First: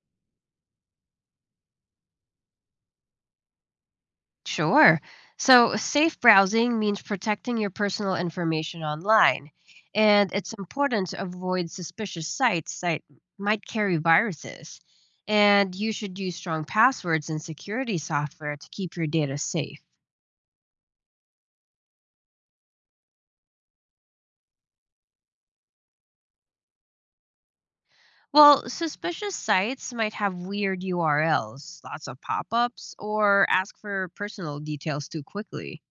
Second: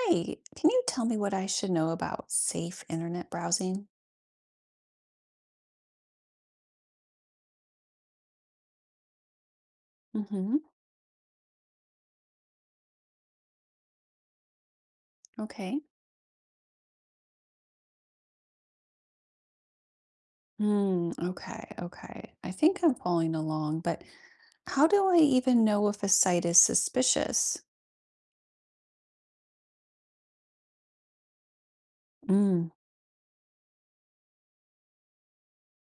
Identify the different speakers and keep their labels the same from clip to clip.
Speaker 1: Hi, can you tell me what I should know about safe internet browsing?
Speaker 2: Sure. So, safe browsing means protecting your personal information online, and it's
Speaker 1: Mm-hmm.
Speaker 2: important to avoid suspicious sites that might carry viruses. And
Speaker 1: Okay.
Speaker 2: you should use strong passwords and security software to keep your data safe.
Speaker 1: Hmm. Okay. Okay. I think I'm following along, but how do I even know if a site is suspicious?
Speaker 2: Well, suspicious sites might have weird URLs, lots of pop
Speaker 1: Mm.
Speaker 2: ups, or ask for personal details too quickly.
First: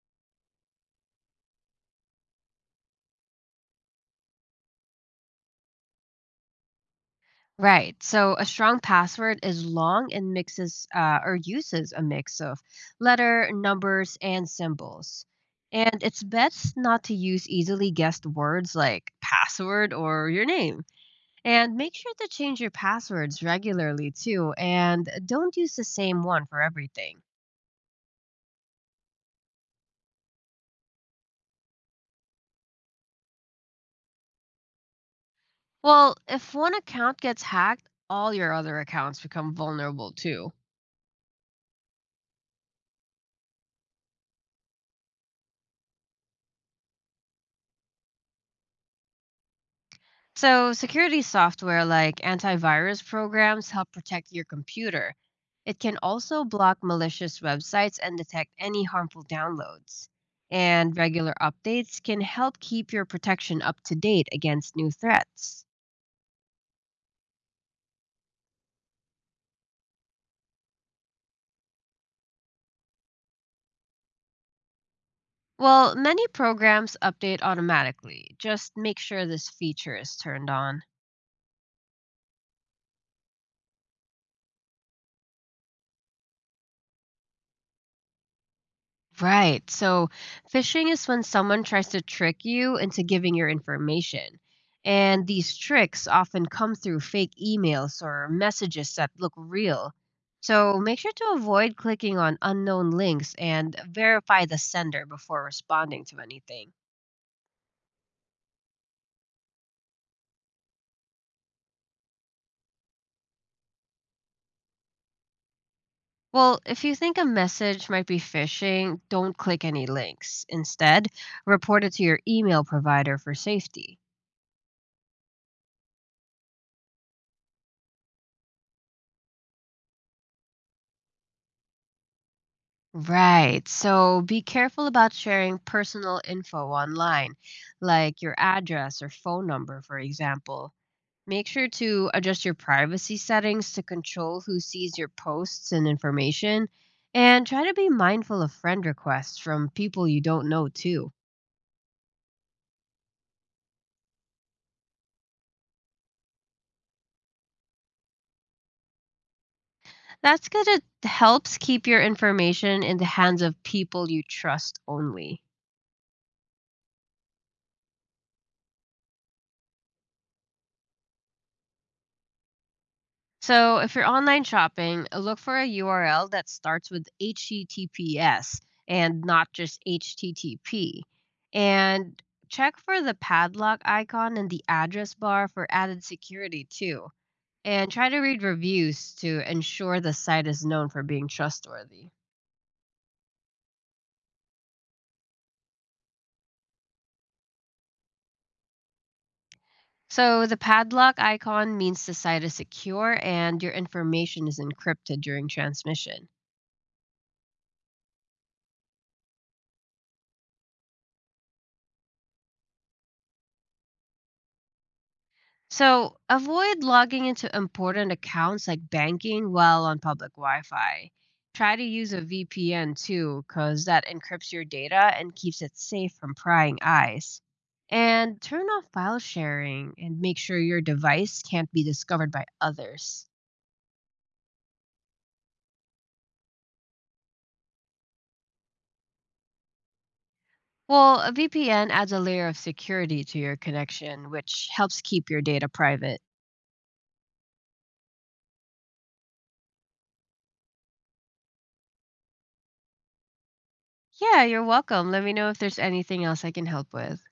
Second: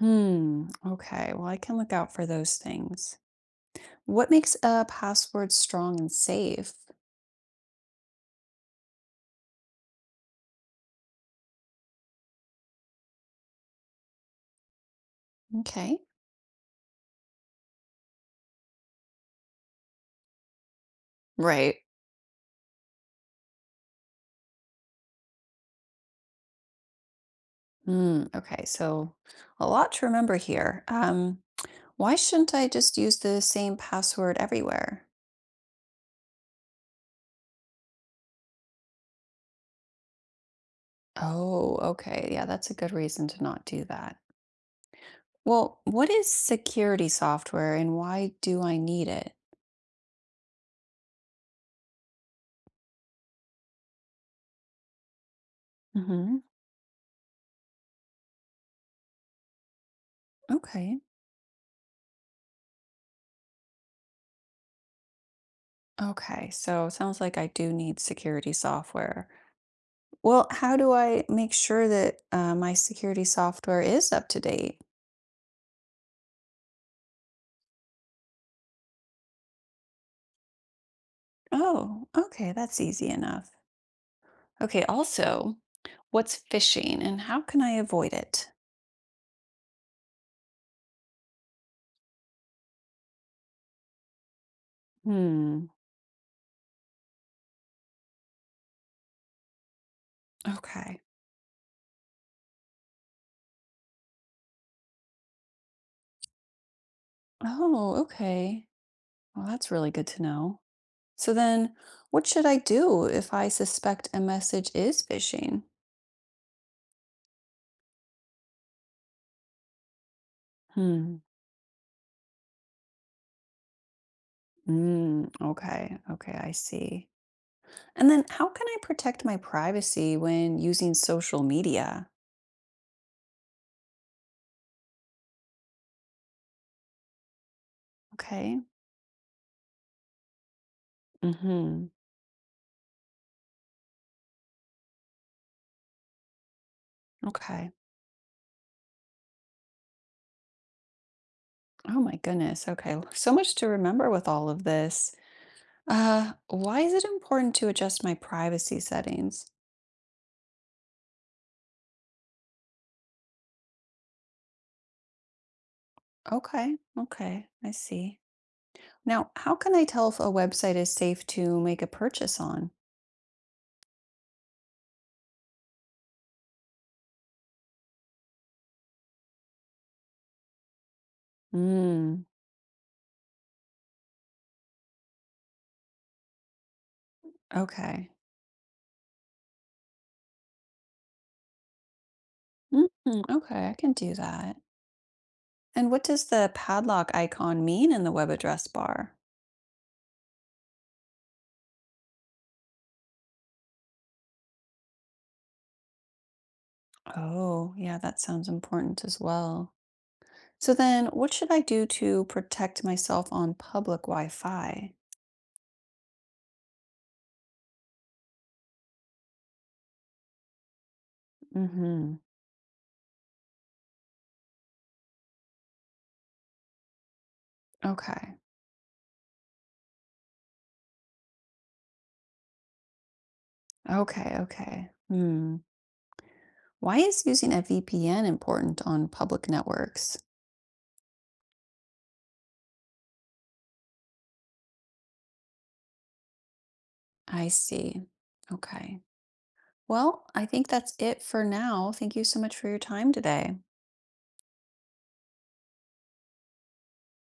Speaker 1: Hmm. Okay. Well, I can look out for those things. What makes a password strong and safe?
Speaker 2: Right. So a strong password is long and mixes or uses a mix of letter, numbers, and symbols.
Speaker 1: Okay.
Speaker 2: And it's best not to use easily guessed words like password or your name. And
Speaker 1: Right.
Speaker 2: make sure to change your passwords regularly too, and don't use the same one for everything.
Speaker 1: Hmm. Okay. So a lot to remember here. Why shouldn't I just use the same password everywhere?
Speaker 2: Well, if one account gets hacked, all your other accounts become vulnerable too.
Speaker 1: Oh, okay. Yeah, that's a good reason to not do that. Well, what is security software and why do I need it?
Speaker 2: So, security software like antivirus programs help protect your computer. It can
Speaker 1: Hmm.
Speaker 2: also block malicious websites and detect any harmful downloads. And
Speaker 1: Okay.
Speaker 2: regular updates can help keep your protection up to date against new threats.
Speaker 1: Okay. So it sounds like I do need security software. Well, how do I make sure that my security software is up to date?
Speaker 2: Well, many programs update automatically. Just make sure this feature is turned on.
Speaker 1: Oh, okay. That's easy enough. Okay. Also, what's phishing and how can I avoid it?
Speaker 2: Right. So phishing is when someone tries to trick you into giving your information. And these
Speaker 1: Hmm.
Speaker 2: tricks often come through fake emails or messages that look real. So make
Speaker 1: Okay.
Speaker 2: sure to avoid clicking on unknown links and verify the sender before responding to anything.
Speaker 1: Oh, okay. Well, that's really good to know. So then, what should I do if I suspect a message is phishing?
Speaker 2: Well, if you think a message might be phishing, don't click any links. Instead,
Speaker 1: Hmm.
Speaker 2: report it to your email provider for safety.
Speaker 1: Mm, okay. Okay. I see. And then, how can I protect my privacy when using social media?
Speaker 2: Right. So be careful about sharing personal info online, like your
Speaker 1: Okay.
Speaker 2: address or phone number, for example. Make sure
Speaker 1: Hmm.
Speaker 2: to adjust your privacy settings to control who sees your posts and information. And try
Speaker 1: Okay.
Speaker 2: to be mindful of friend requests from people you don't know, too.
Speaker 1: Oh my goodness. Okay. So much to remember with all of this. Why is it important to adjust my privacy settings?
Speaker 2: That's because it helps keep your information in the hands of people you trust only.
Speaker 1: Okay. Okay. I see. Now, how can I tell if a website is safe to make a purchase on?
Speaker 2: So, if you're online shopping, look for a URL that starts with HTTPS and not just HTTP. And
Speaker 1: Hmm.
Speaker 2: check for the padlock icon in the address bar for added security, too. And try
Speaker 1: Okay.
Speaker 2: to read reviews to ensure the site is known for being trustworthy.
Speaker 1: Mhm, okay, I can do that. And what does the padlock icon mean in the web address bar?
Speaker 2: So, the padlock icon means the site is secure and your information is encrypted during transmission.
Speaker 1: Oh, yeah, that sounds important as well. So then, what should I do to protect myself on public Wi-Fi?
Speaker 2: So avoid logging into important accounts like banking while on public Wi Fi. Try to use
Speaker 1: Mm-hmm.
Speaker 2: a VPN too, because that encrypts your data and keeps it safe from prying eyes.
Speaker 1: Okay.
Speaker 2: And turn off file sharing and make sure your device can't be discovered by others.
Speaker 1: Okay, okay. Hmm. Why is using a VPN important on public networks?
Speaker 2: Well, a VPN adds a layer of security to your connection, which helps keep your data private.
Speaker 1: I see. Okay. Well, I think that's it for now. Thank you so much for your time today.
Speaker 2: Yeah, you're welcome. Let me know if there's anything else I can help with.